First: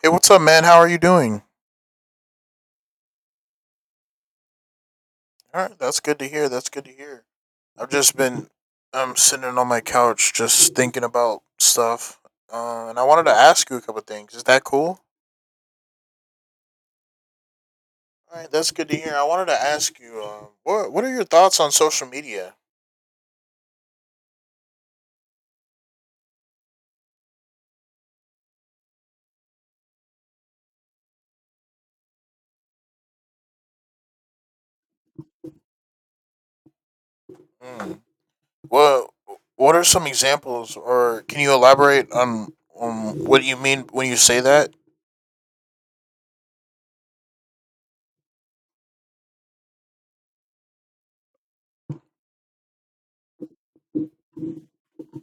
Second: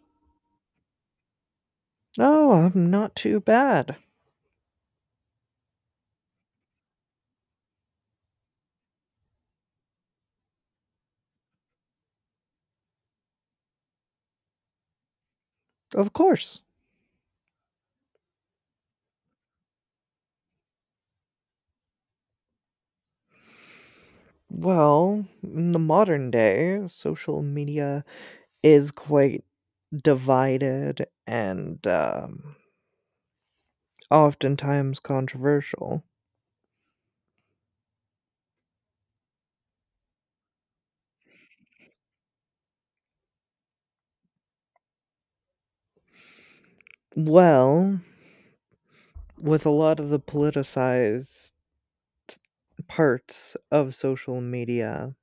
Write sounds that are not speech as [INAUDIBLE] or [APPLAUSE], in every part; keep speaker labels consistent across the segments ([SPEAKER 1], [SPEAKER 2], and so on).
[SPEAKER 1] Hey, what's up, man? How are you doing?
[SPEAKER 2] Oh, I'm not too bad.
[SPEAKER 1] All right, that's good to hear. That's good to hear. I've just been sitting on my couch just thinking about stuff. And I wanted to ask you a couple things. Is that cool?
[SPEAKER 2] Of course.
[SPEAKER 1] All right, that's good to hear. I wanted to ask you, what are your thoughts on social media?
[SPEAKER 2] Well, in the modern day, social media is quite divided and oftentimes controversial.
[SPEAKER 1] Mm. What what are some examples, or can you elaborate on what you mean when you say that?
[SPEAKER 2] Well, with a lot of the politicized parts of
[SPEAKER 1] Hmm.
[SPEAKER 2] social media,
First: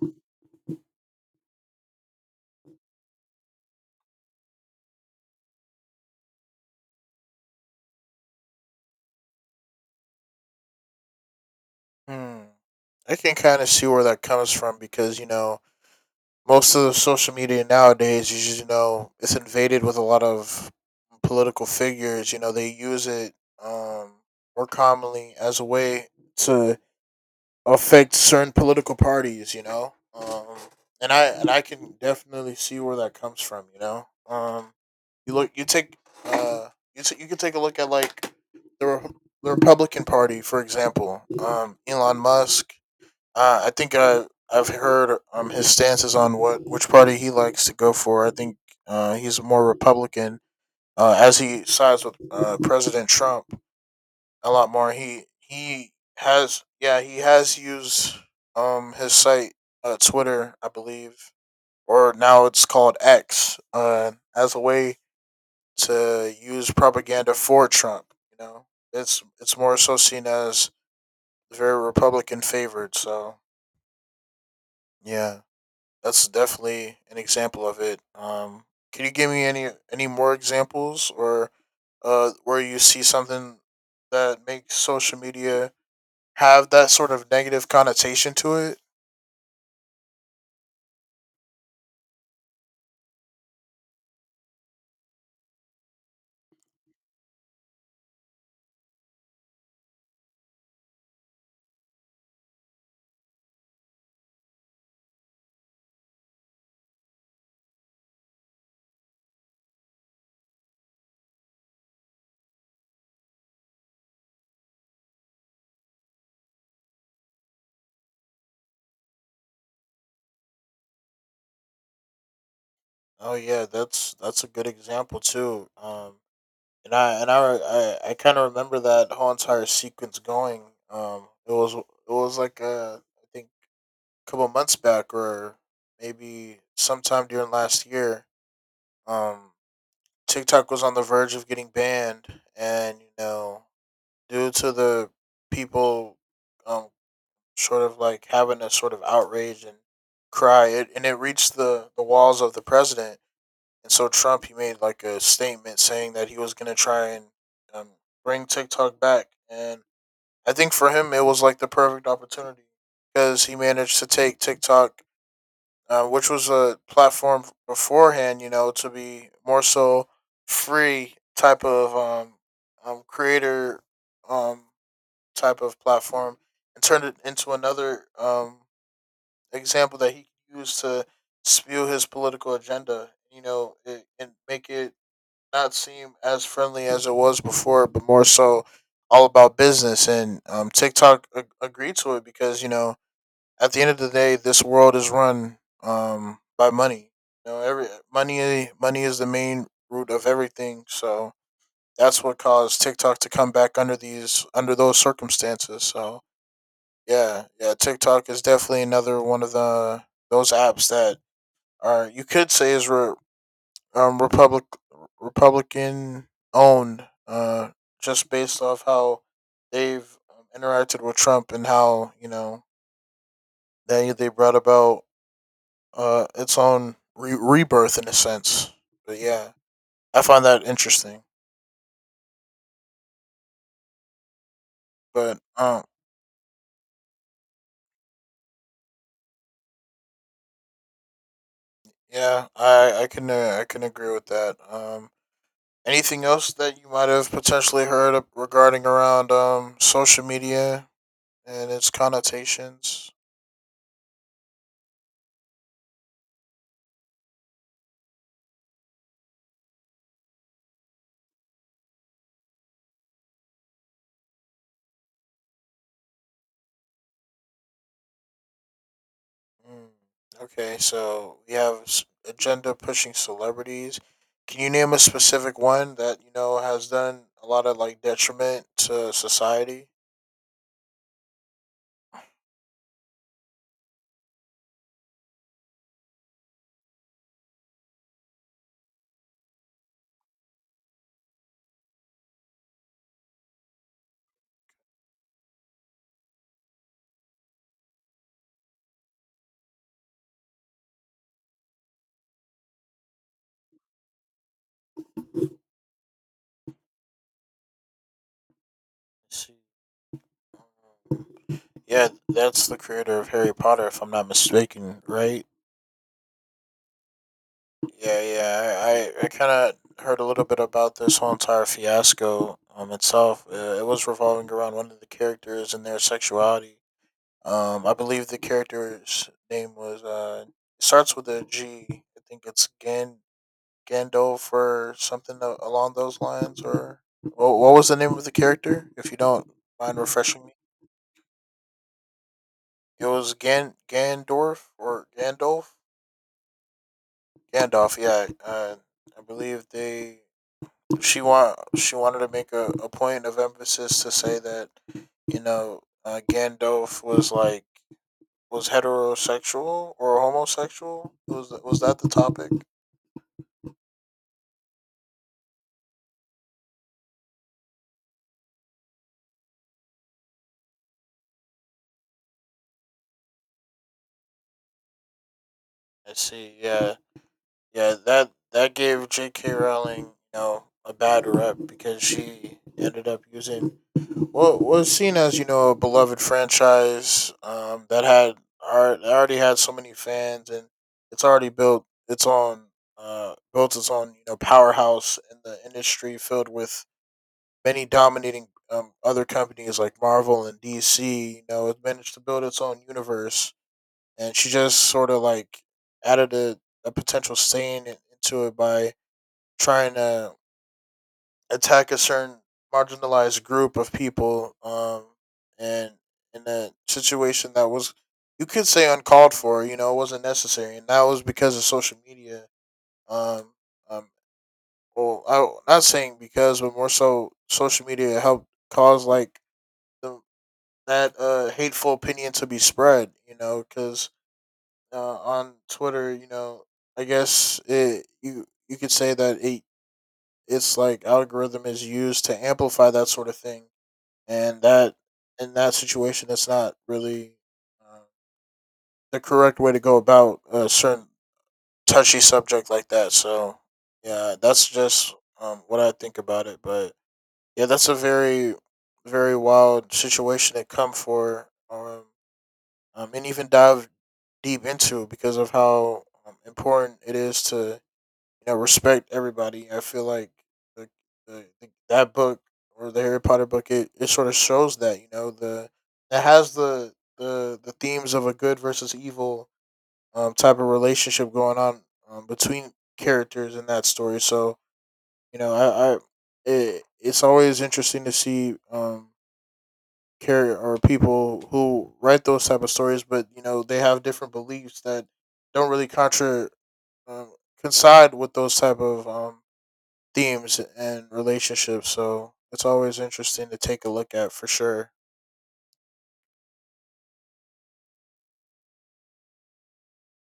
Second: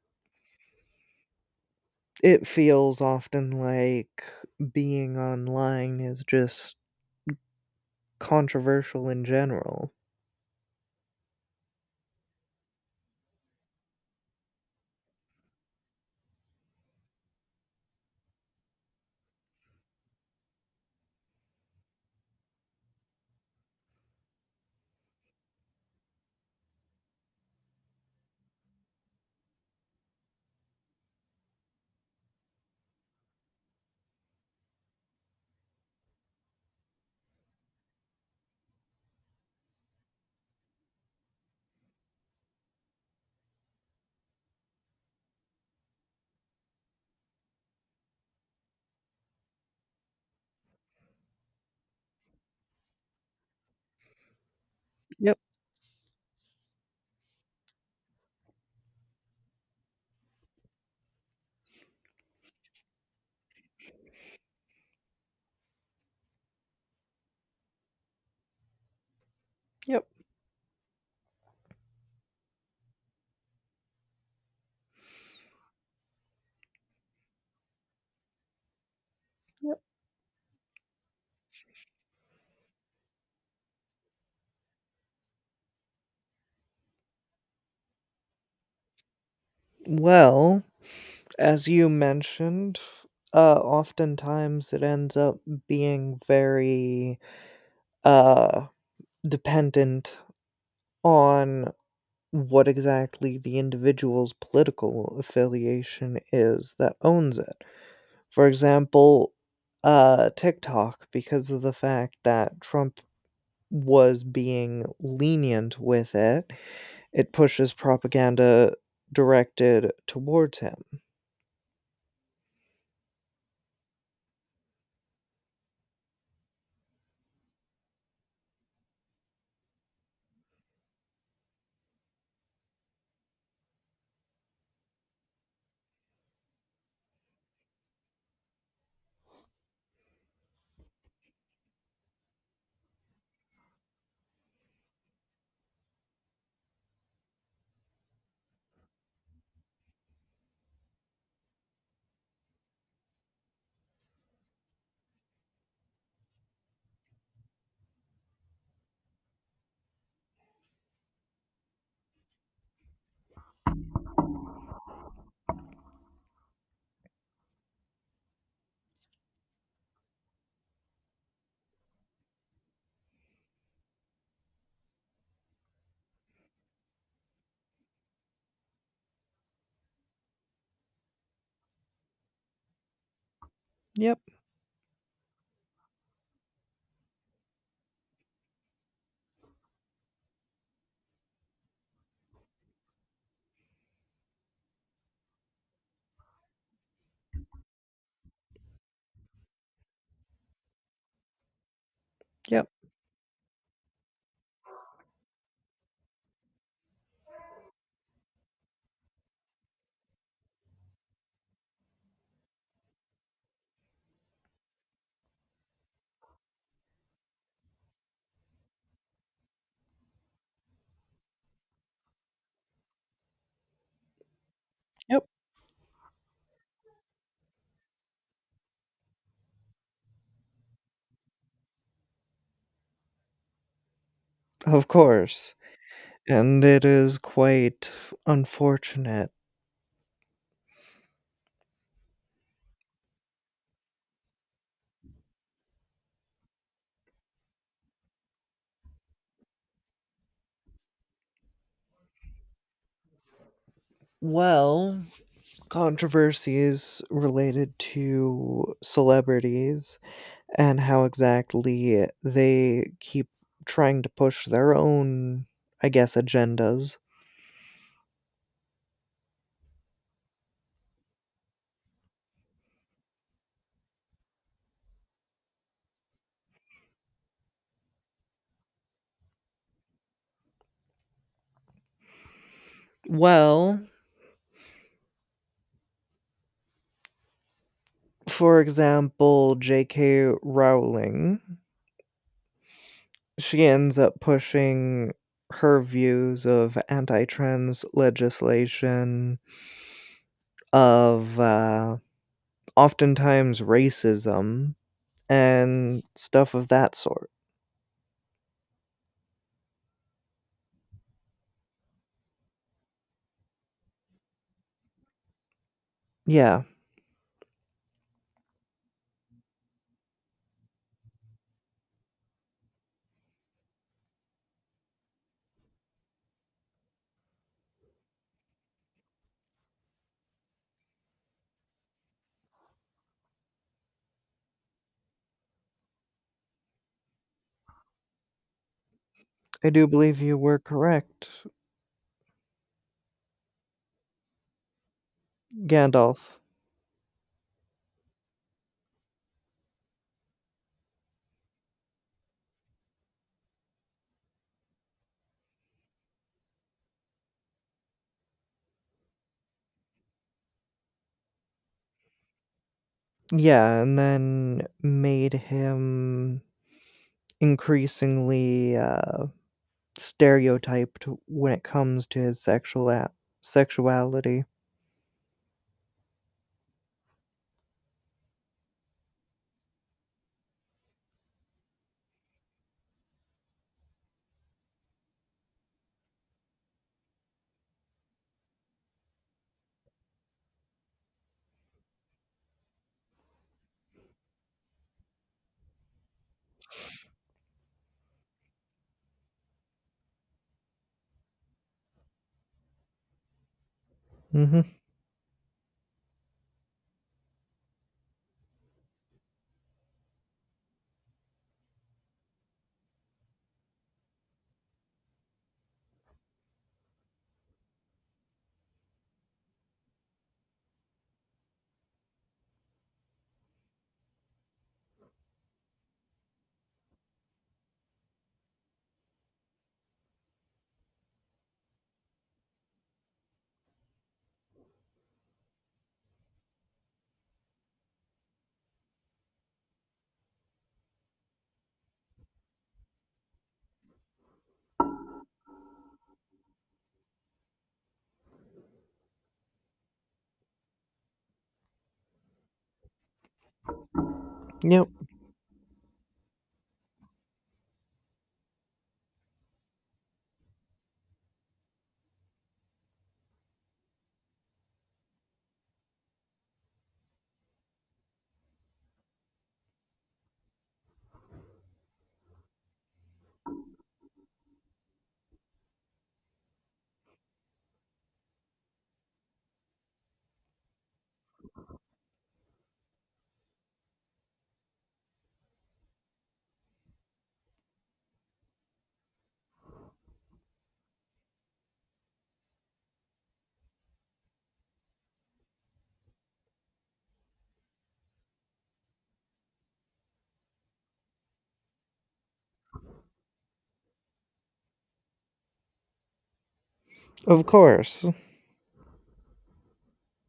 [SPEAKER 2] it feels often like being online is just controversial in general.
[SPEAKER 1] I can kind of see where that comes from because most of the social media nowadays is just, it's invaded with a lot of political figures. They use it um, more commonly as a way to affect certain political parties. And I can definitely see where that comes from, you know. You look, you take, uh, you can take a look at like the Re- the Republican Party, for example. Elon Musk. I think I've heard his stances on what which party he likes to go for. I think he's more Republican. As he sides with President Trump, a lot more. He
[SPEAKER 2] Yep,
[SPEAKER 1] he has, yeah, he has used his site, Twitter I believe, or now it's called X, as a way to use propaganda for Trump. You know it's more so
[SPEAKER 2] yep,
[SPEAKER 1] seen as very Republican favored. So yeah, that's definitely an example of it. Can you give me any
[SPEAKER 2] yep.
[SPEAKER 1] any more examples, or where you see something that makes social media have that sort of negative connotation to it?
[SPEAKER 2] Well, as you mentioned, oftentimes it ends up being very, uh, dependent on what exactly the individual's political affiliation is that owns it. For example, TikTok, because of the fact that Trump was being lenient with it, it pushes propaganda directed towards him.
[SPEAKER 1] Oh yeah, that's a good example too. And I kind of remember that whole entire sequence going. It was like, I think a couple months back, or maybe sometime during last year. Um, TikTok was on the verge of getting banned, and, due to the people um sort of like having a sort of outrage and cry it, and it reached the walls of the president. And so Trump, he made like a statement saying that he was going to try and, um, bring TikTok back. And I think for him it was like the perfect opportunity, because he managed to take TikTok, which was a platform beforehand, to be more so free type of creator um type of platform, and turned it into another example that he can use to spew his political agenda,
[SPEAKER 2] Yep,
[SPEAKER 1] and make it not seem as friendly as it was before, but more so all about business. And TikTok agreed to it because, at the end of the day, this world is run, by money. You know, every money is the main root of everything. So that's what
[SPEAKER 2] yep,
[SPEAKER 1] caused TikTok to come back under these under those circumstances. So yeah, yeah. TikTok is definitely another one of the those apps that are, you could say, is re, republic Republican owned, just based off how they've, interacted with Trump and how they brought about
[SPEAKER 2] yep,
[SPEAKER 1] its own rebirth in a sense. But yeah, I find that interesting.
[SPEAKER 2] of
[SPEAKER 1] But
[SPEAKER 2] course. And it is quite unfortunate.
[SPEAKER 1] yeah, I can agree with that. Anything else that you might have potentially heard of regarding around social media and its connotations?
[SPEAKER 2] Well, controversies related to celebrities and how exactly they keep trying to push their own, I guess, agendas.
[SPEAKER 1] Mm. Okay, so we have agenda pushing celebrities. Can you name a specific one that has done a lot of like detriment to society?
[SPEAKER 2] Well, for example, J.K. Rowling, she ends up pushing her views of anti trans legislation, of, oftentimes racism and stuff of that sort.
[SPEAKER 1] Let's see. Yeah, that's the creator of Harry Potter, if I'm not mistaken, right?
[SPEAKER 2] Yeah,
[SPEAKER 1] Yeah, yeah. I kind of heard a little bit about this whole entire fiasco, itself. It was revolving around one of the characters and their sexuality. I believe the character's name was, it starts with a G. I think it's Gandalf or something along those lines. Or what was the name of the character, if you don't
[SPEAKER 2] I do
[SPEAKER 1] mind
[SPEAKER 2] believe you
[SPEAKER 1] refreshing me?
[SPEAKER 2] were correct.
[SPEAKER 1] It was Gandorf or Gandalf?
[SPEAKER 2] Gandalf.
[SPEAKER 1] Gandalf, yeah. I believe they she want she wanted to make a point of emphasis to say that, Gandalf was heterosexual or homosexual. Was that the topic?
[SPEAKER 2] Yeah, and then made him increasingly stereotyped when it comes to his sexuality.
[SPEAKER 1] I see. Yeah, yeah. That gave J.K. Rowling, a bad rep because she ended up using. Well, was seen as, a beloved franchise, that had already had so many fans, and it's already built its own, powerhouse in the industry, filled with many dominating, other companies like Marvel and DC. It managed to build its own universe, and she
[SPEAKER 2] hmm
[SPEAKER 1] just sort of like added a potential stain into it by trying to attack a certain marginalized group of people, and in a situation that was, you could say, uncalled for, it wasn't necessary, and that was because of social media. Um, um, well I, not saying because but more so social media helped cause like, the, that, hateful opinion to be spread, because, on Twitter, I guess, it you you could say that it's like, algorithm is used to amplify that sort of thing. And that, in that situation, that's not really, uh, the correct way to go about a certain touchy subject like that. So yeah, that's
[SPEAKER 2] Yep,
[SPEAKER 1] just, what I think about it. But yeah, that's a very, very wild situation to come for, and even dive deep into because of how, important it is to, you know, respect everybody. I feel like the, that book, or the Harry Potter book, it sort of shows that, you know the it has the themes of a good versus evil, type of relationship going on, between characters in that story. So, you know, it's always interesting to see character or people who write those type of stories, but they have different beliefs that don't really contra um, coincide with those type of themes and relationships. So it's always interesting to take a look at for sure.
[SPEAKER 2] of course.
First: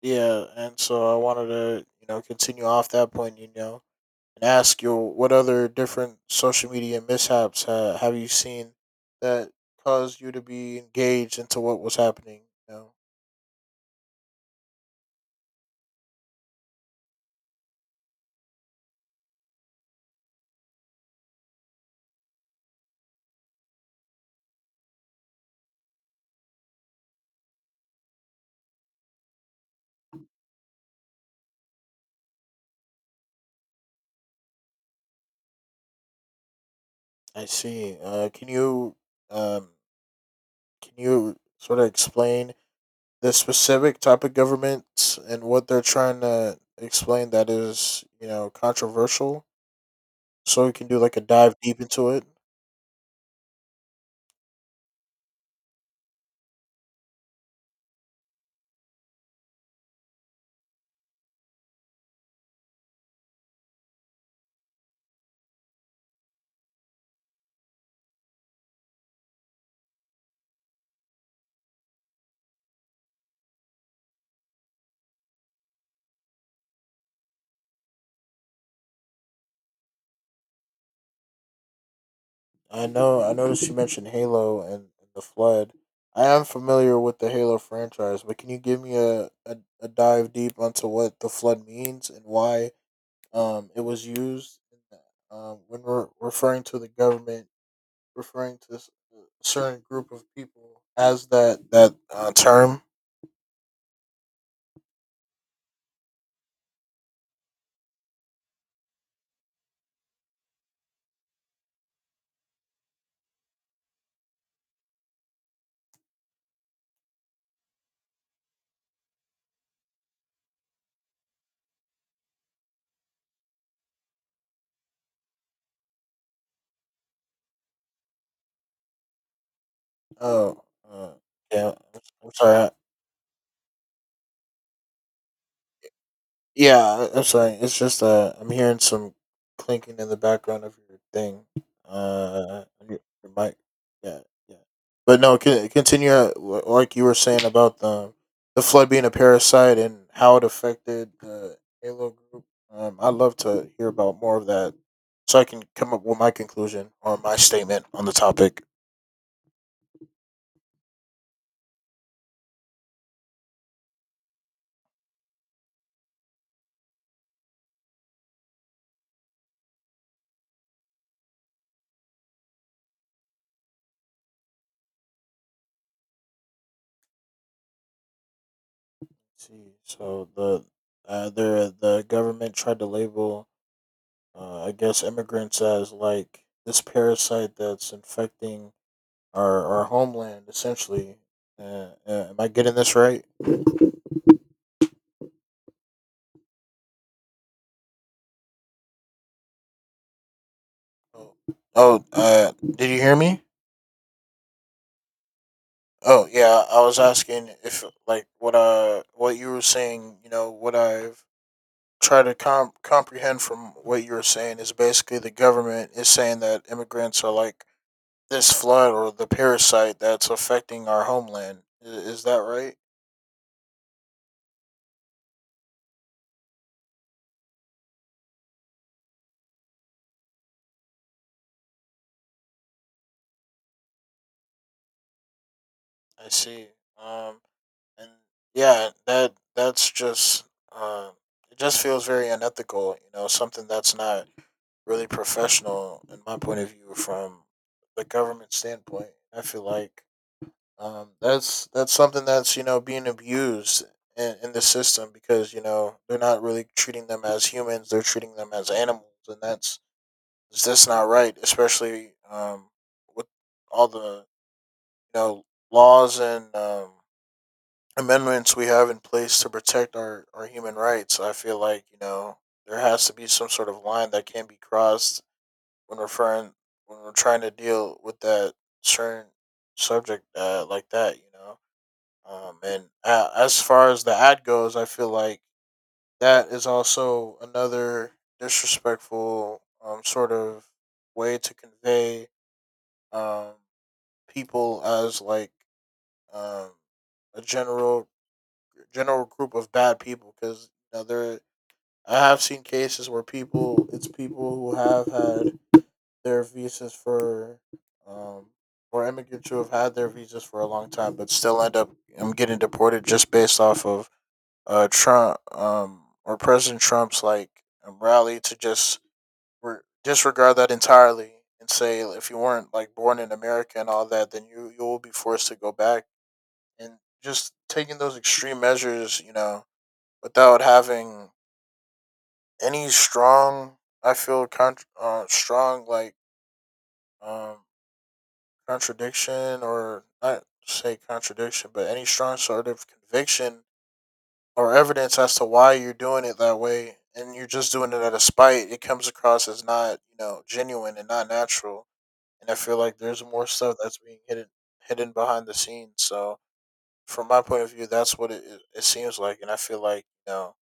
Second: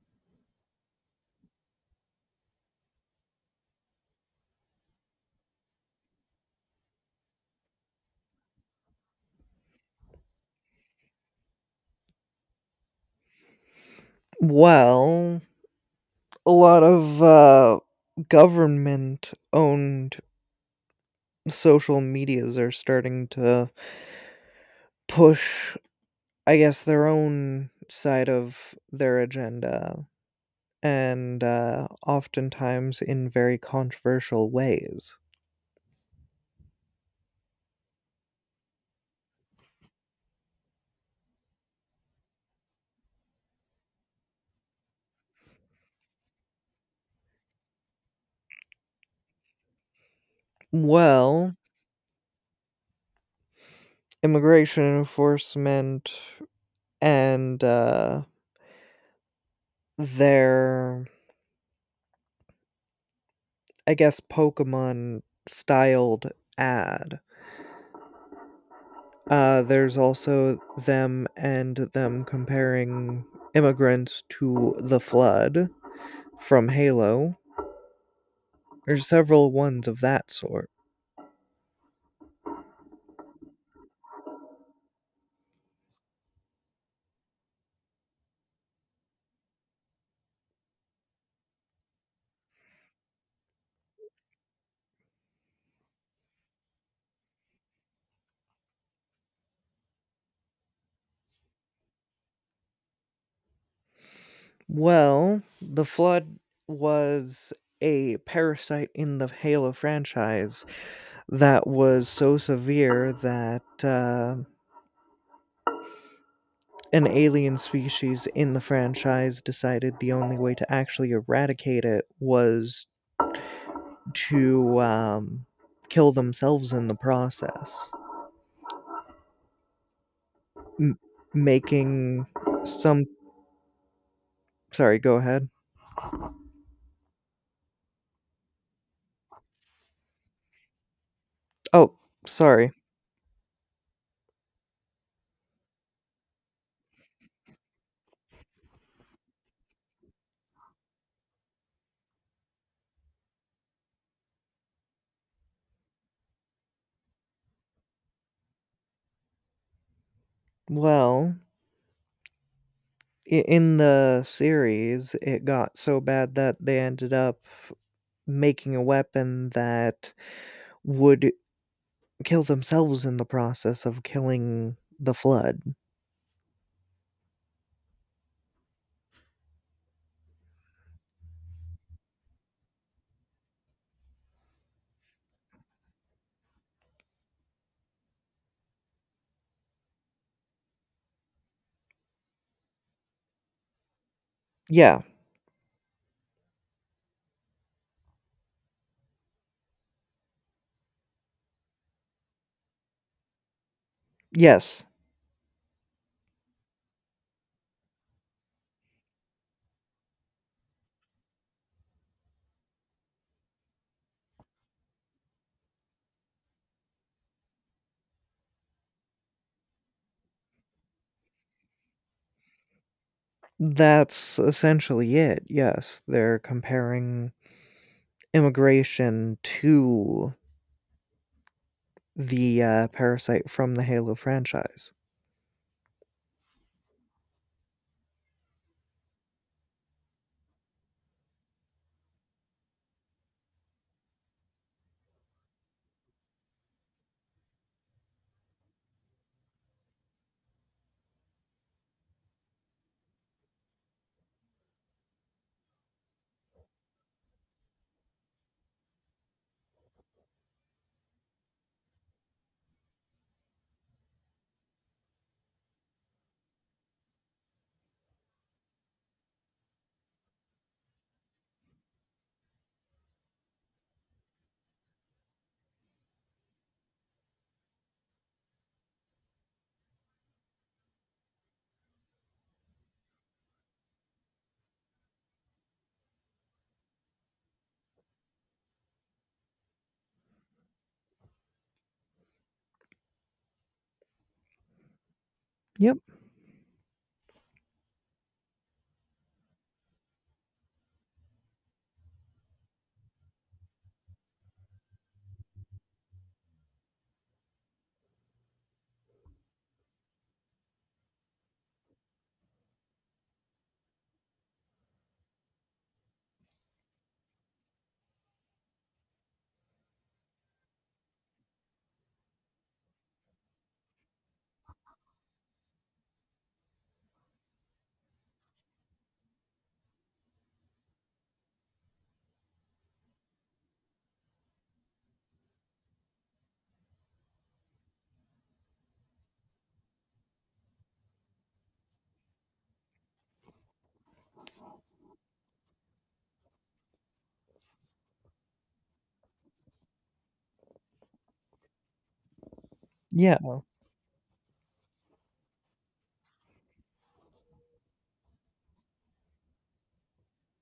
[SPEAKER 1] Yeah, and so I wanted to, continue off that point, and ask you what other different social media mishaps have you seen that caused you to be engaged into what was happening. You know,
[SPEAKER 2] Well, a lot of government-owned social medias are starting to push, I guess, their own side of their agenda, and, oftentimes in very controversial ways.
[SPEAKER 1] I see. Um can you sort of explain the specific type of governments and what they're trying to explain that is, controversial. So we can do like a dive
[SPEAKER 2] Well,
[SPEAKER 1] deep into it.
[SPEAKER 2] immigration enforcement and, their, I guess, Pokemon styled ad. There's also them and them comparing immigrants to the Flood from Halo. There's several ones of that sort.
[SPEAKER 1] I know I noticed you mentioned Halo and the Flood. I am familiar with the Halo franchise, but can you give me a dive deep onto what the Flood means and why it was used when we're referring to the government referring to a certain group of people as that term.
[SPEAKER 2] Well, the Flood was a parasite in the Halo franchise that was so severe that an alien species in the franchise decided the only way to actually eradicate it was to kill themselves in the process,
[SPEAKER 1] Oh,
[SPEAKER 2] M-
[SPEAKER 1] uh, yeah.
[SPEAKER 2] making
[SPEAKER 1] I'm sorry.
[SPEAKER 2] some. Sorry, go ahead.
[SPEAKER 1] Yeah, I'm sorry. It's just, I'm hearing some clinking in the background of your thing.
[SPEAKER 2] Oh,
[SPEAKER 1] Uh,
[SPEAKER 2] sorry.
[SPEAKER 1] on your mic. Yeah, yeah. But no, continue, like you were saying about the Flood being a parasite and how it affected the Halo group. I'd love to hear about more of that, so I can come up with my conclusion or my statement on the topic.
[SPEAKER 2] Well, in the series, it got so bad that they ended up making a weapon that would kill themselves in the process of killing the Flood.
[SPEAKER 1] See, so the government tried to label, I guess, immigrants as like this parasite that's infecting our homeland, essentially. Am I getting this right?
[SPEAKER 2] Yeah,
[SPEAKER 1] Oh, oh, did you hear me?
[SPEAKER 2] yes,
[SPEAKER 1] Oh, yeah. I was asking if like what you were saying. You know what I've tried to comprehend from what you were saying is basically the government is saying that immigrants are like this flood or the parasite that's affecting our homeland. Is that right?
[SPEAKER 2] that's essentially it. Yes, they're comparing immigration to the parasite from the Halo franchise.
[SPEAKER 1] I see. Um, and yeah, that's just, um, it just feels very unethical. Something that's not really professional in my point of view from the government standpoint. I feel like, that's something that's, being abused in the system because they're not really treating them as humans; they're treating them as animals, and that's is this not right? Especially, with all the, you know laws and, amendments we have in place to protect our human rights. I feel like, there has to be some sort of line that can be crossed when referring when we're trying to deal with that certain subject, like that. You know, and as far as the ad goes, I feel like that is also another disrespectful sort of way to convey um, people as like
[SPEAKER 2] Yep,
[SPEAKER 1] um, a general group of bad people because you know there I have seen cases where people it's people who have had their visas for um, or immigrants who have had their visas for a long time but still end up getting deported just based off of Trump, or President Trump's like rally to just re- disregard that entirely and say if you weren't like born in America and all that, then you will be forced to go back. And just taking those extreme measures, you know, without having any strong, I feel contr strong, like, um, contradiction, or not say contradiction, but any strong sort of conviction or evidence as to why you're doing it that way and you're just doing it out of spite. It comes across as not, you know, genuine and not natural, and I feel like there's
[SPEAKER 2] yeah,
[SPEAKER 1] more stuff that's being hidden behind the scenes. So from my point of view, that's what it seems like, and I feel like, you know,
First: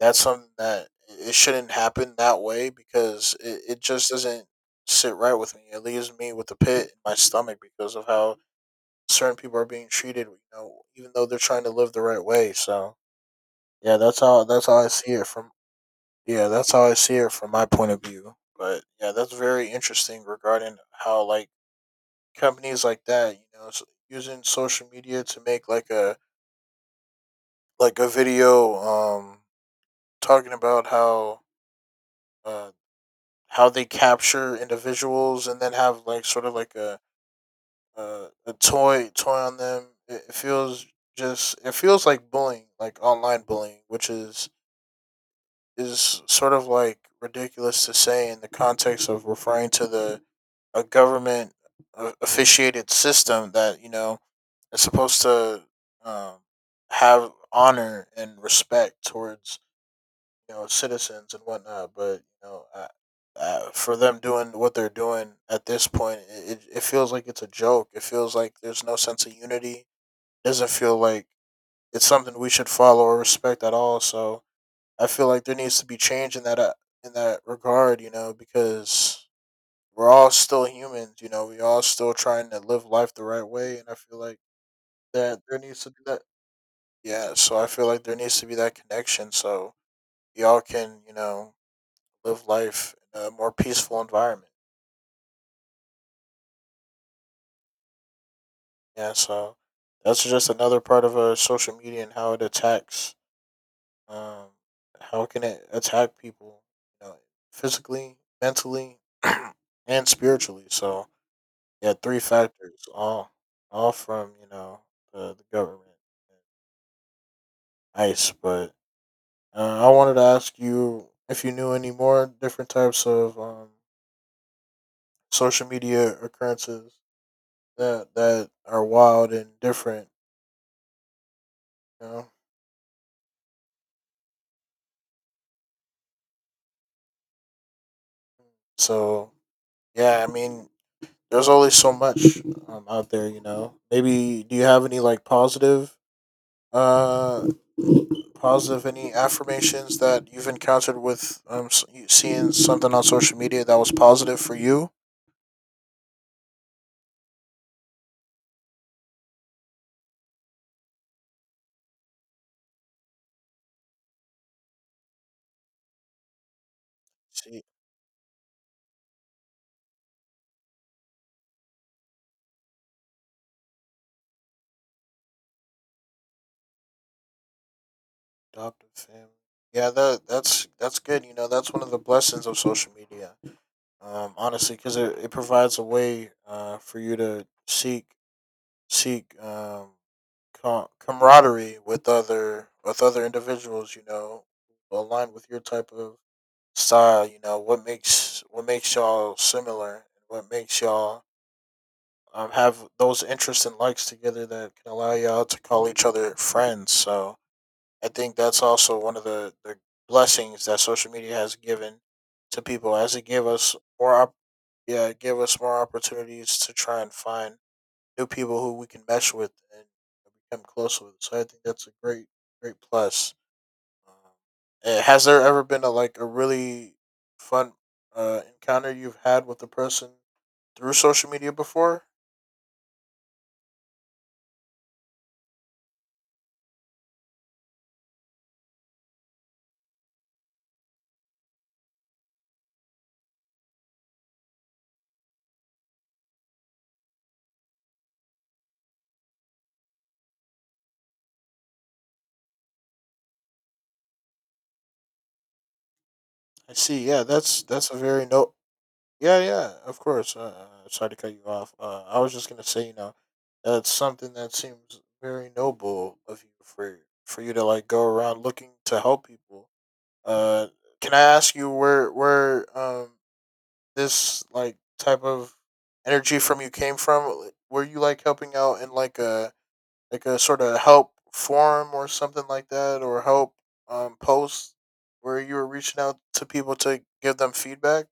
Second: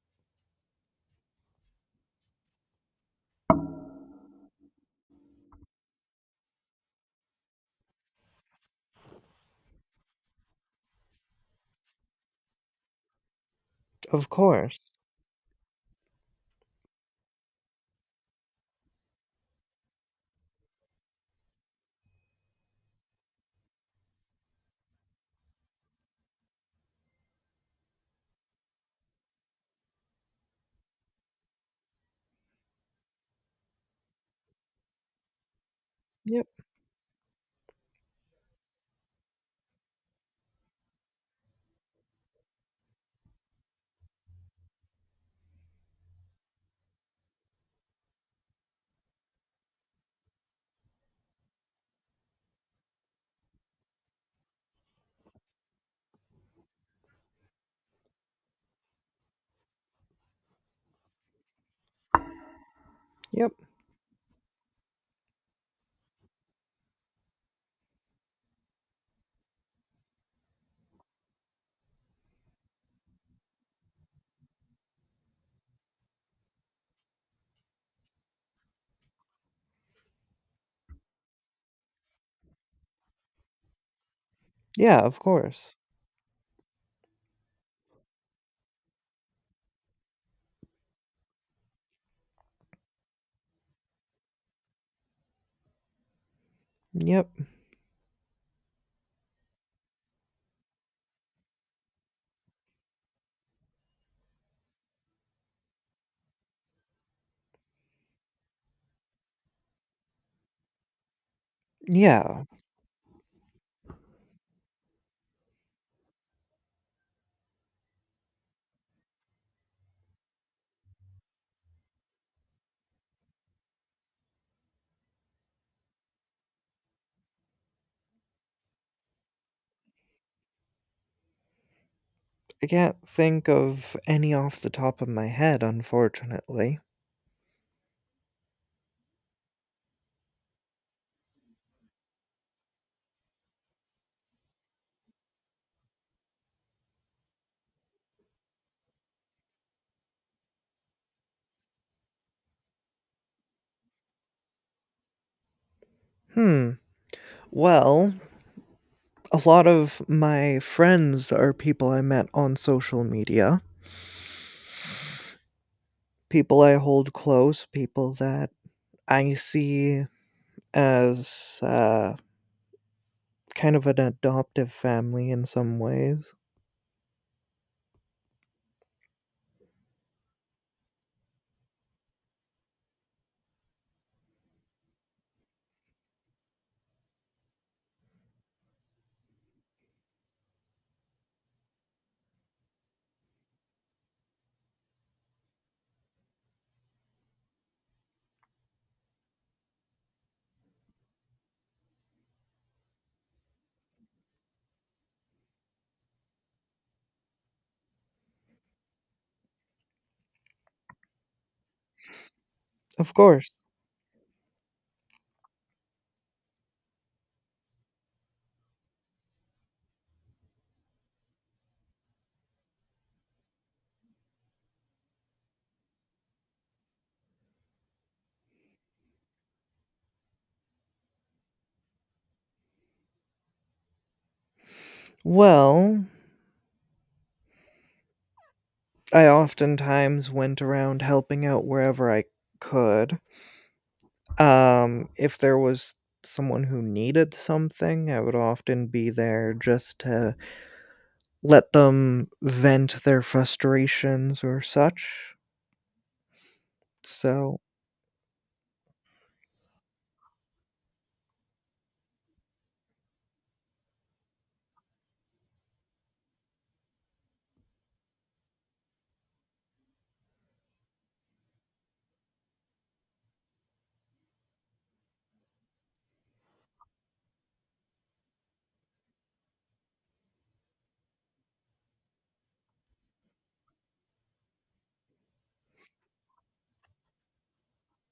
[SPEAKER 1] that's something that it shouldn't happen that way because it just doesn't sit right with me. It leaves me with a pit in my stomach because of how certain people are being treated, you know, even though they're trying to live the right way. So yeah,
[SPEAKER 2] of
[SPEAKER 1] that's how
[SPEAKER 2] course.
[SPEAKER 1] I see it from yeah, that's how I see it from my point of view. But yeah, that's very interesting regarding how, like, companies like that, you know, s using social media to make like a video, um talking about uh how they capture individuals and then have like sort
[SPEAKER 2] Yep,
[SPEAKER 1] of like a a toy on them. It feels like bullying, like online bullying, which is sort of like ridiculous to say in the context of referring to the a government officiated system that, you know, it's supposed to um, have honor and respect towards, you know, citizens and whatnot. But you know, I,
[SPEAKER 2] yep,
[SPEAKER 1] For them doing what they're doing at this point, it feels like it's a joke. It feels like there's no sense of unity. Doesn't feel like it's something we should follow or respect at all. So I feel like there needs to be change in that, in that regard. You know, because we're all still humans. You know, we all still trying to live life the right way, and I feel like
[SPEAKER 2] yeah, of
[SPEAKER 1] that there
[SPEAKER 2] course.
[SPEAKER 1] needs to be that yeah, so I feel like there needs to be that connection, so y'all can, you know, live life in a more peaceful environment.
[SPEAKER 2] Yep,
[SPEAKER 1] Yeah, so that's just another part of social media and how it attacks, um, how can it attack people, you know, physically, mentally, [CLEARS THROAT] and spiritually. So yeah, three
[SPEAKER 2] yeah.
[SPEAKER 1] factors, all from, you know, the government, and ICE. But I wanted to ask you if you knew any more different types of social media occurrences that are wild and different. You know,
[SPEAKER 2] I can't think of any off the top of my head, unfortunately.
[SPEAKER 1] so yeah, I mean, there's only so much out there. You know, maybe do you have any, like, positive, uh, positive any affirmations that you've encountered with you seeing something on social media that was positive for you?
[SPEAKER 2] Hmm, well, a lot of my friends are people I met on social media, people I hold
[SPEAKER 1] See,
[SPEAKER 2] close, people that I see as kind of an adoptive family in some ways.
[SPEAKER 1] adoptive family. Yeah, that's good. You know, that's one of the blessings of social media, honestly, because it provides a way for you to seek, camaraderie with other individuals. You know, aligned with your type of style. You know what makes y'all similar, and what makes y'all have those interests and likes together that can allow y'all to call each other friends. So I think that's also one of the blessings that social media has given to people,
[SPEAKER 2] Of
[SPEAKER 1] as it gave
[SPEAKER 2] course.
[SPEAKER 1] us more yeah, it gave us more opportunities to try and find new people who we can mesh with and become close with. So I think that's a great plus. Um, has there ever been, a, like, a really fun encounter you've had with a person through social media before?
[SPEAKER 2] Well, I oftentimes went around helping out wherever I could. If there was someone who needed something, I would often be there just to let them vent their frustrations or such.
[SPEAKER 1] I see. Yeah,
[SPEAKER 2] So
[SPEAKER 1] that's a very no- Yeah, yeah, of course. Sorry to cut you off. I was just gonna say, you know, that's something that seems very noble of you for you to like go around looking to help people. Uh, can I ask you where this like type of energy from you came from? Were you like helping out in like a sort of help forum or something like that, or help post where you were reaching out to people to give them feedback?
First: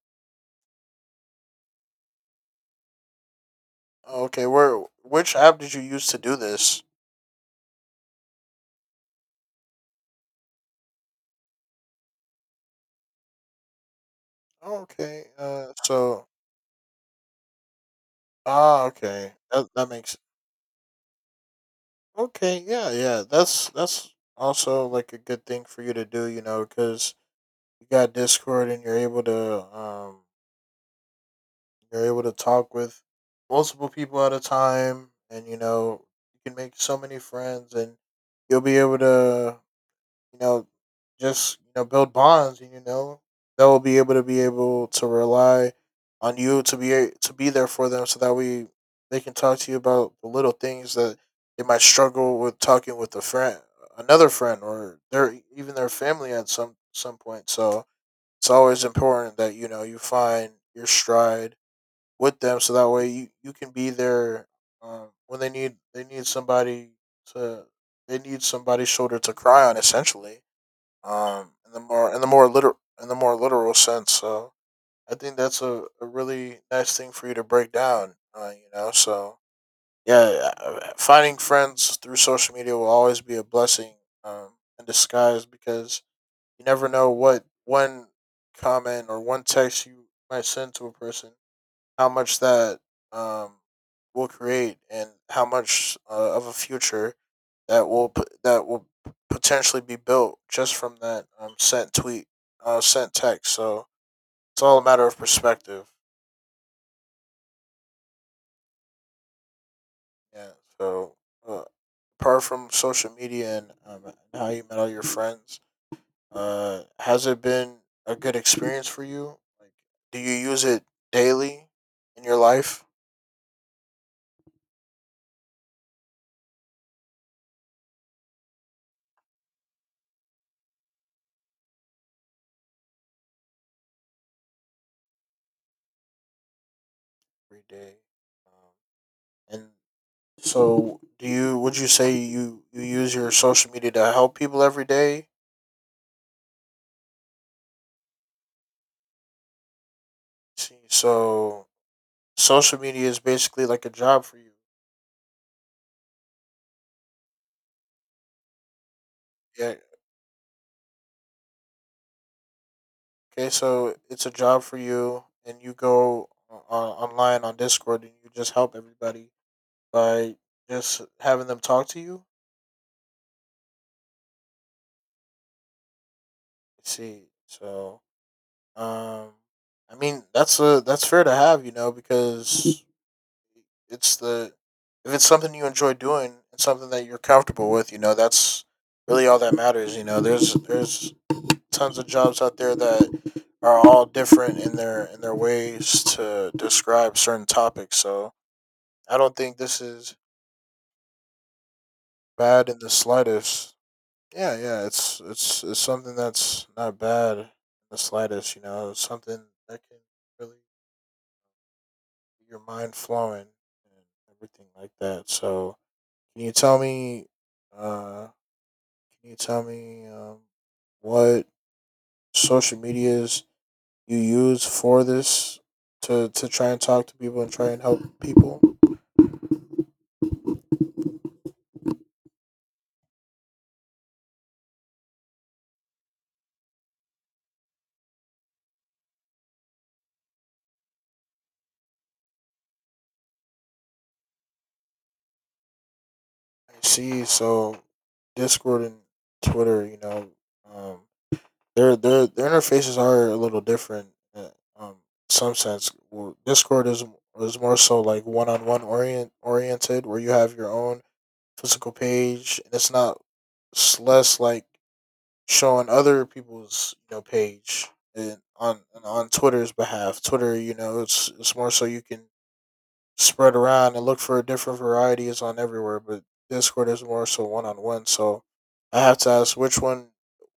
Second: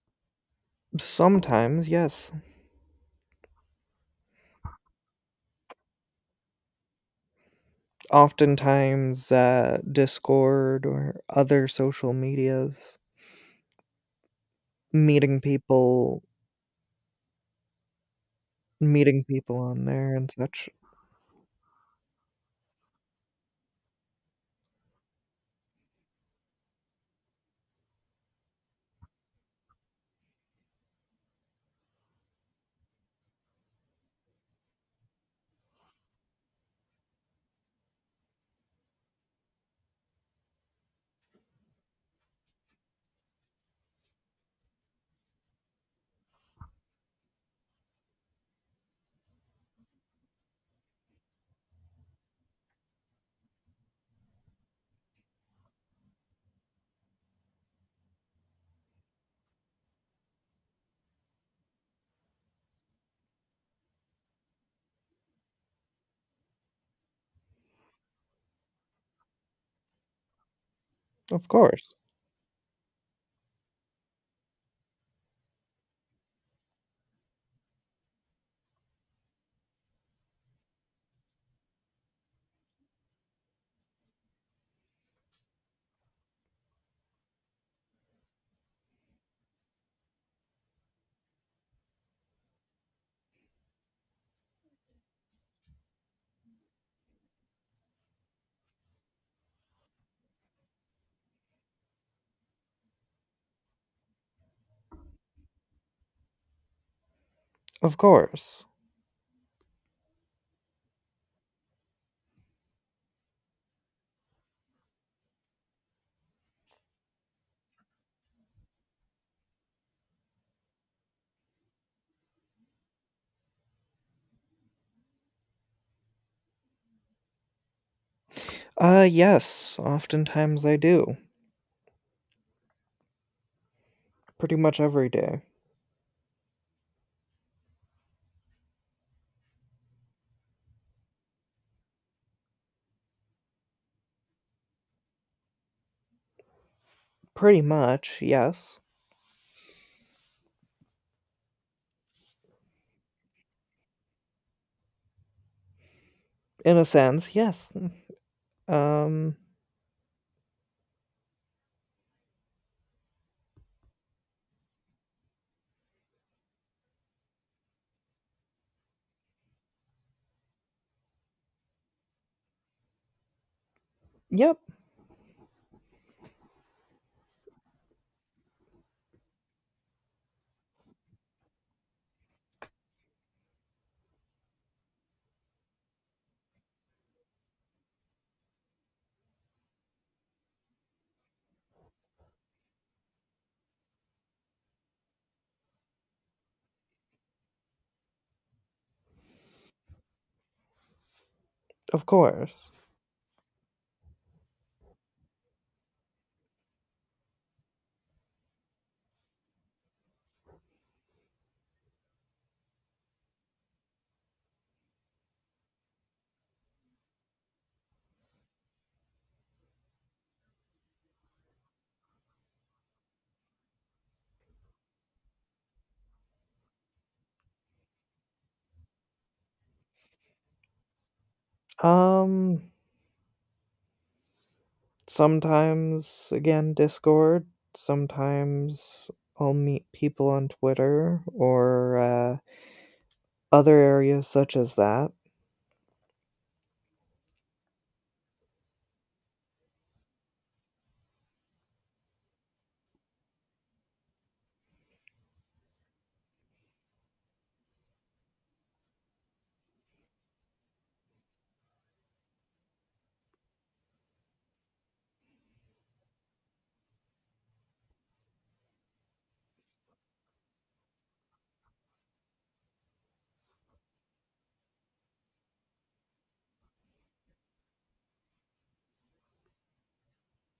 [SPEAKER 2] sometimes, yes.
[SPEAKER 1] Okay, where which app did you use to do this?
[SPEAKER 2] Oftentimes, Discord or other social medias,
[SPEAKER 1] Okay,
[SPEAKER 2] meeting people,
[SPEAKER 1] so
[SPEAKER 2] meeting
[SPEAKER 1] okay,
[SPEAKER 2] people
[SPEAKER 1] that
[SPEAKER 2] on
[SPEAKER 1] that
[SPEAKER 2] there
[SPEAKER 1] makes,
[SPEAKER 2] and such.
[SPEAKER 1] okay, yeah, yeah. That's also like a good thing for you to do, you know, because you got Discord and you're able to talk with multiple people at a time, and, you know, you can make so many friends, and you'll be able to, you know, just, you know, build bonds, and, you know, they'll be able to rely on you to to be there for them, so that we they can talk to you about the little things that they might struggle with talking with a friend, another friend, or their even their family at some point. So it's always important that, you know, you find your stride with them, so that way you can be there, when to they need somebody's shoulder to cry on, essentially,
[SPEAKER 2] Of course,
[SPEAKER 1] in the more literal sense. So I think that's a really nice thing for you to break down. You know, so yeah, finding friends through social media will always be a blessing, um, in disguise, because you never know what one comment or one text you might send to a person, how much that um will create, and how much, of a future that will potentially be built just from that, sent tweet, sent text. So it's all a matter of perspective.
[SPEAKER 2] of course.
[SPEAKER 1] Yeah. So uh, apart from social media and, how you met all your friends, has it been a good experience for you? Like, do you use it daily in your life?
[SPEAKER 2] Yes. Oftentimes, I do. Pretty much every day.
[SPEAKER 1] Every day. Um, and So, do you would you say you use your social media to help people every day?
[SPEAKER 2] Pretty much, yes.
[SPEAKER 1] See, so social media is basically like a job for you.
[SPEAKER 2] In a sense, yes. Um,
[SPEAKER 1] Yeah. Okay, so it's a job for you, and you go on, online on Discord, and you just help everybody by just having them talk to you.
[SPEAKER 2] yep.
[SPEAKER 1] See, so, um, I mean that's a that's fair to have, you know, because it's the if it's something you enjoy doing and something that you're comfortable with, you know, that's really all that matters. You know, there's tons of jobs out there that are all different in their ways to describe certain topics. So I don't think this is
[SPEAKER 2] Of
[SPEAKER 1] bad
[SPEAKER 2] course.
[SPEAKER 1] in the slightest. Yeah, yeah, it's something that's not bad in the slightest. You know, it's something that can really get your mind flowing and everything like that. So, can you tell me? Uh, can you tell me, what social medias you use for this to try and talk to people and try and help people?
[SPEAKER 2] Um, Sometimes, again, Discord. Sometimes I'll meet people on Twitter or other areas such as that.
[SPEAKER 1] I see. So Discord and Twitter, you know, um, their interfaces are a little different. Uh, um, some sense, well, Discord is more so like one on one, oriented, where you have your own physical page, and it's not it's less like showing other people's, you know, page, and on Twitter's behalf. Twitter, you know, it's more so you can spread around and look for different varieties on everywhere, but Discord is more so one on one. So I have to ask, which one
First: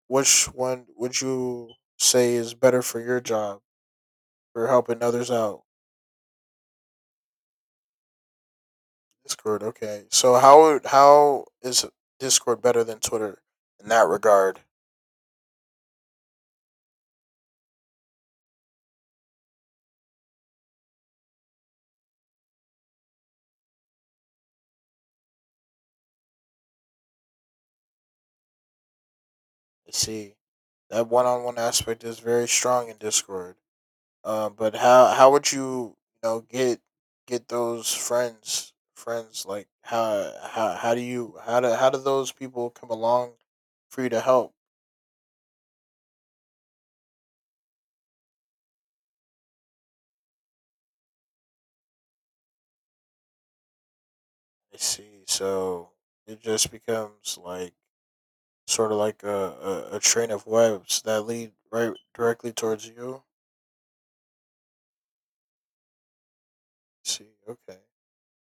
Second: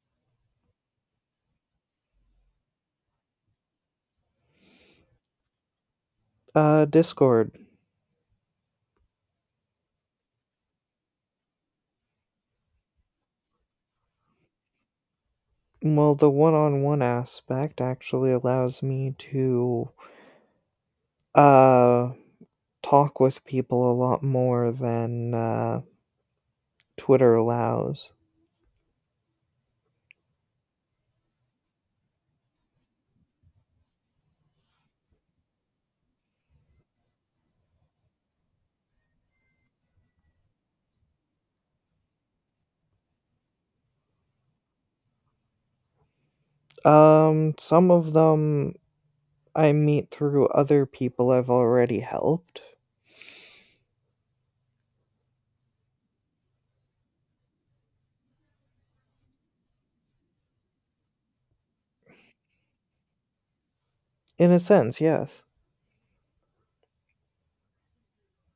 [SPEAKER 1] would you say is better for your job for helping others out?
[SPEAKER 2] Discord.
[SPEAKER 1] Discord, okay. So how is Discord better than Twitter in that regard?
[SPEAKER 2] Well, the one on one aspect actually allows me to uh, talk with people a lot more than Twitter allows.
[SPEAKER 1] I see. That one on one aspect is very strong in Discord. But how would you, you know, get those friends, like, how do you how do those people come along for you to help?
[SPEAKER 2] Some of them I meet through other people I've already helped.
[SPEAKER 1] I see. So it just becomes like sort of like a train of webs that lead right directly towards you.
[SPEAKER 2] In a sense, yes.
[SPEAKER 1] I see. Okay.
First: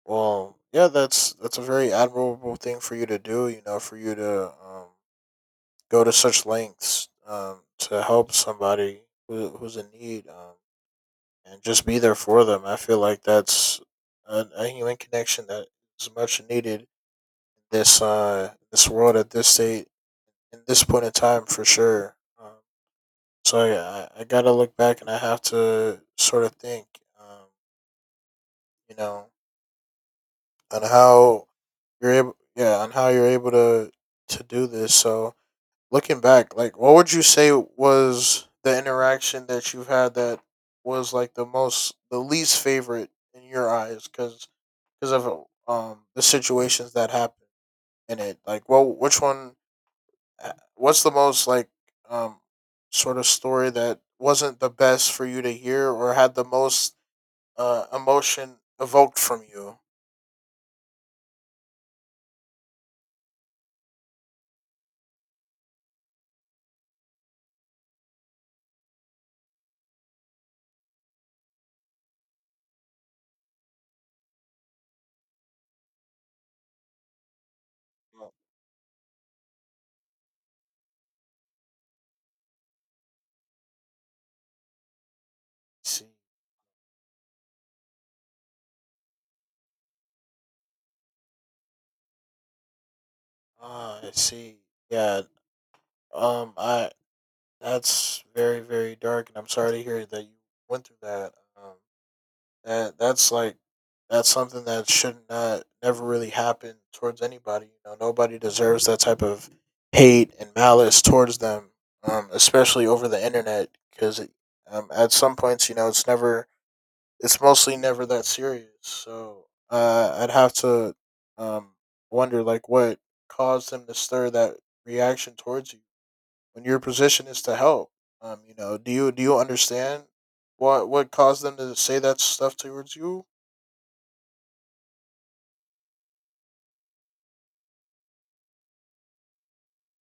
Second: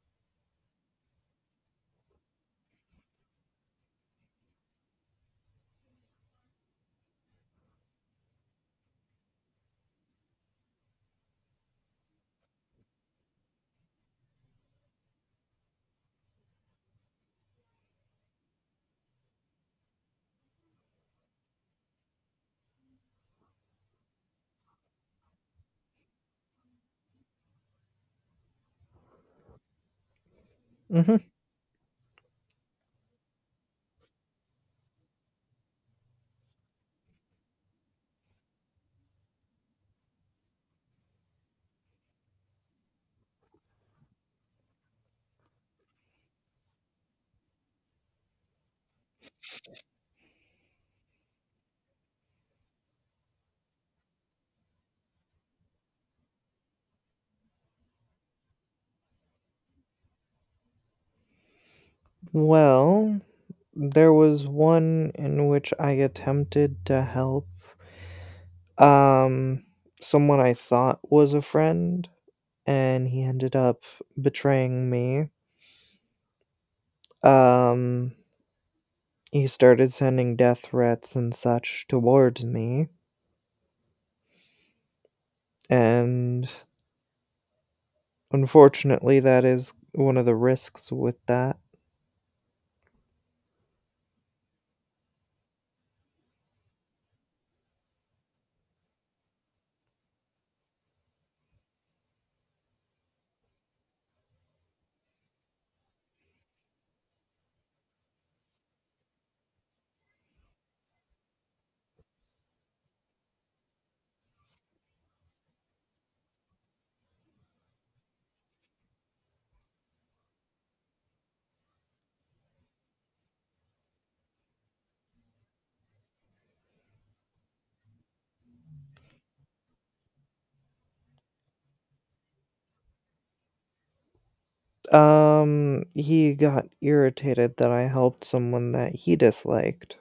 [SPEAKER 1] Well, yeah, that's a very admirable thing for you to do. You know, for you to go to such lengths to help somebody who's in need. And just be there for them. I feel like that's a human connection that is much needed in this this world at this state in this point in time for sure. Um, so yeah, I gotta look back and I have to sort of think, um, you know, on
[SPEAKER 2] hmm
[SPEAKER 1] how you're able, yeah, on how you're able to do this. So looking back, like, what would you say was the interaction that you've had that was like the least favorite in your eyes? Because of the situations that happen in it. Like, well, which one? What's the most like um sort of story that wasn't the best for you to hear or had the most emotion evoked from you?
[SPEAKER 2] Well, there was one in which I attempted to help, um, someone I thought was a friend, and he ended up betraying me. Um,
[SPEAKER 1] Let me
[SPEAKER 2] he started sending death threats and such towards me,
[SPEAKER 1] see,
[SPEAKER 2] and unfortunately, that is one of the risks with that.
[SPEAKER 1] I see. Yeah. I That's very dark, and I'm sorry to hear that you went through that. That's that's something that should not never really happen towards anybody. You know, nobody deserves that type of hate and malice towards them, especially over the internet. Because at some points, you know, it's mostly never that serious. So I'd have to um, wonder, like, what caused them to stir that reaction towards you when your position is to help. You know, do you understand what caused them to say that stuff towards you?
[SPEAKER 2] He got irritated that I helped someone that he disliked.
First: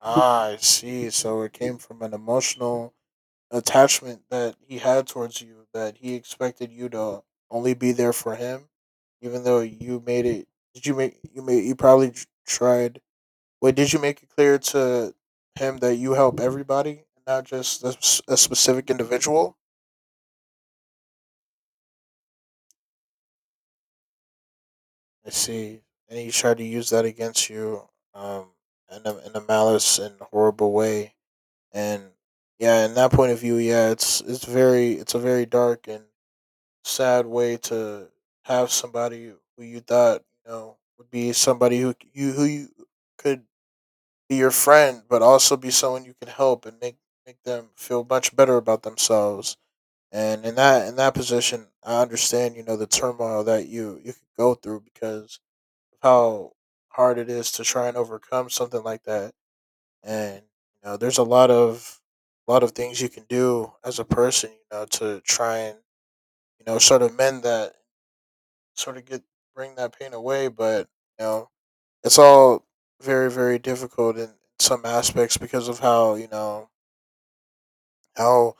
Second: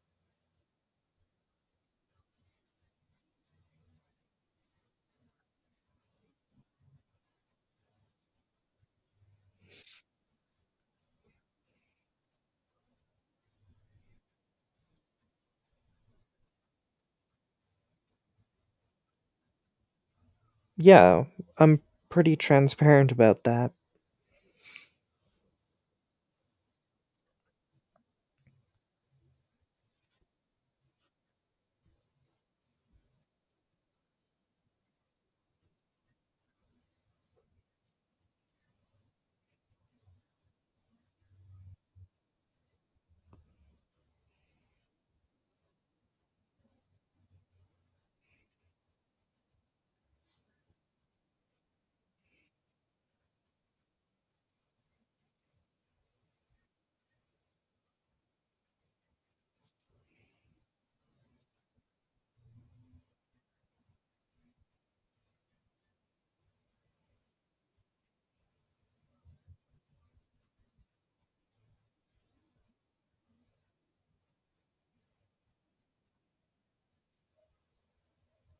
[SPEAKER 1] Ah, I see. So it came from an emotional attachment that he had towards you, that he expected you to only be there for him, even though you made it. Did you make you made you probably tr- Tried? Wait, did you make it clear to him that you help everybody, not just a specific individual?
[SPEAKER 2] Yeah, I'm pretty transparent about that.
[SPEAKER 1] I see. And he tried to use that against you, um, in a malice and horrible way, and yeah, in that point of view, yeah, it's very it's a very dark and sad way to have somebody who you thought, you know, would be somebody who you could be your friend, but also be someone you can help and make them feel much better about themselves. And in that position, I understand, you know, the turmoil that you could go through because of how hard it is to try and overcome something like that. And you know, there's a lot of things you can do as a person, you know, to try and you know sort of mend that, sort of get, bring that pain away, but you know, it's all very difficult in some aspects because of how, you know, how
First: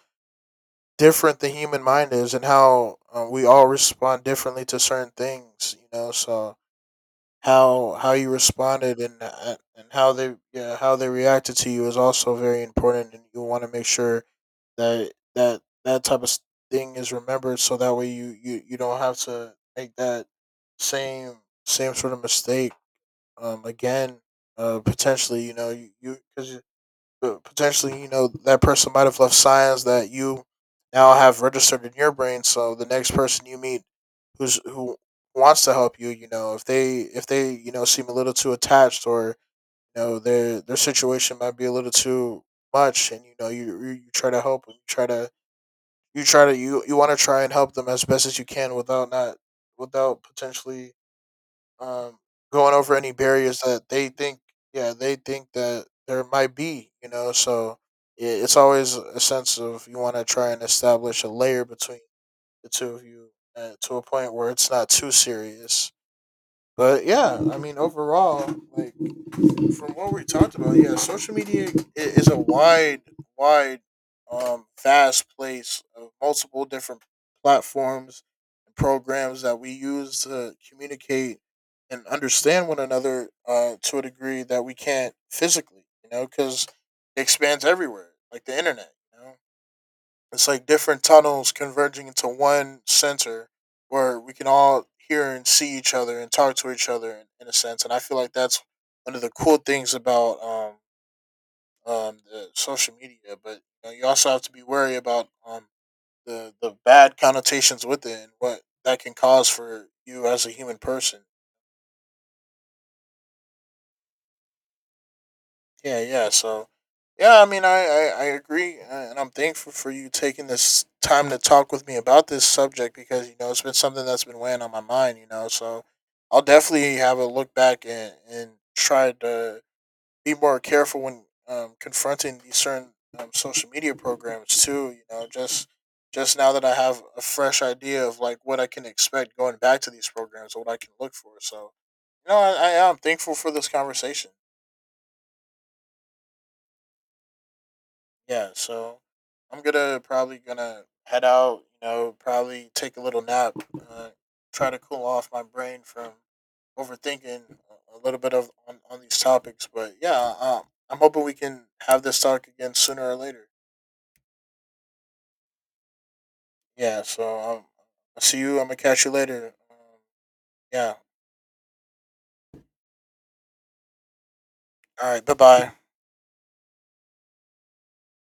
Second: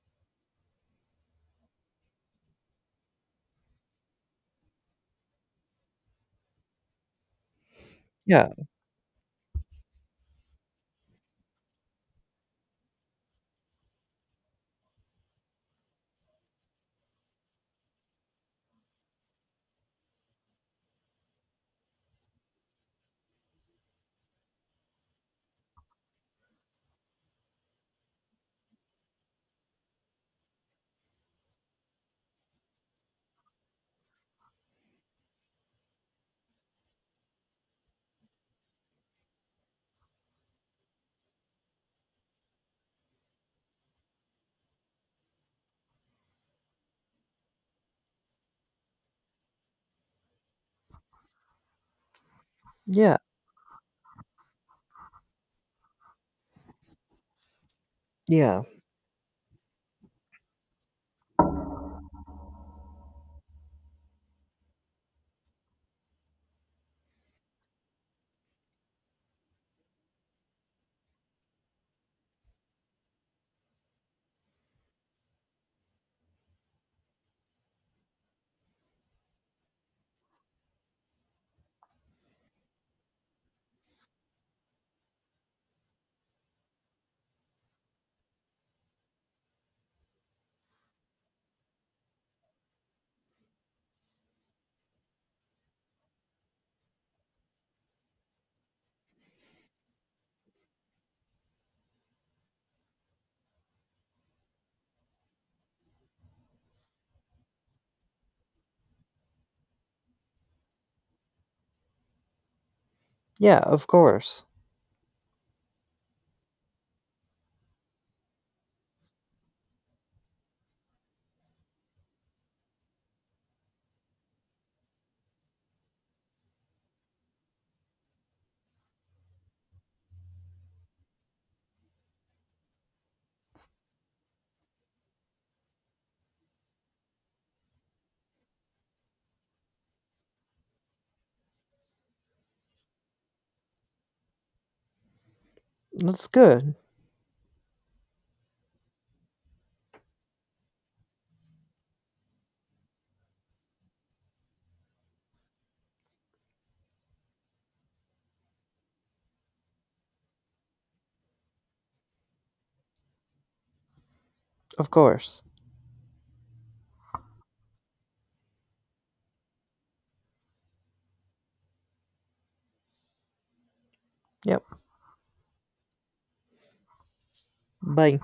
[SPEAKER 1] different the human mind is and how we all respond differently to certain things. You know, so how you
[SPEAKER 2] Yeah,
[SPEAKER 1] responded and how they, yeah, how they reacted to you is also very important, and you want to make sure that type of thing is remembered, so that way you don't have to make that same same sort of mistake again, potentially, you know, you- potentially, you know, that person might have left signs that you now have registered in your brain. So the next person you meet who wants to help you, you know, if they you know seem a little too attached or you know their situation might be a little too much, and you know you try to help and try to you want to try and help them as best as you can without not without potentially um, going over any
[SPEAKER 2] yeah,
[SPEAKER 1] barriers that they think, yeah, they think that there might be, you know. So it's
[SPEAKER 2] yeah,
[SPEAKER 1] always a sense of you want to try and establish a layer between the two of you to a point where it's not too serious. But yeah, I mean, overall, like from what we talked about, yeah, social media is a wide, wide, vast place of multiple different platforms and programs that we use to communicate and understand one another to a degree that we can't physically, you know, because it expands everywhere, like the internet. You know? It's like different tunnels converging into one center where we can all hear and see each other and talk to each other in a sense. And I feel like that's one of the cool things about the social media. But you, know, you also have to be wary about the bad connotations with it and what that can cause for you as a human person.
[SPEAKER 2] yeah, of course.
[SPEAKER 1] Yeah, yeah. So, yeah, I mean, I agree. And I'm thankful for you taking this time to talk with me about this subject because, you know, it's been something that's been weighing on my mind, you know. So I'll definitely have a look back and try to be more careful when confronting these certain social media programs, too, you know, Just now that I have a fresh idea of like what I can expect going back to these programs and what I can look for, so you know I am thankful for this conversation.
[SPEAKER 2] That's good,
[SPEAKER 1] Yeah, so I'm gonna head out. You know, probably take a little nap, uh, try to cool off my brain from overthinking a little bit of on these topics. But yeah, I'm hoping we can have this talk again sooner or later.
[SPEAKER 2] of course.
[SPEAKER 1] Yeah, so I'll see you. I'm gonna catch you later. Yeah.
[SPEAKER 2] Yep.
[SPEAKER 1] All right. Bye bye.
[SPEAKER 2] Bye.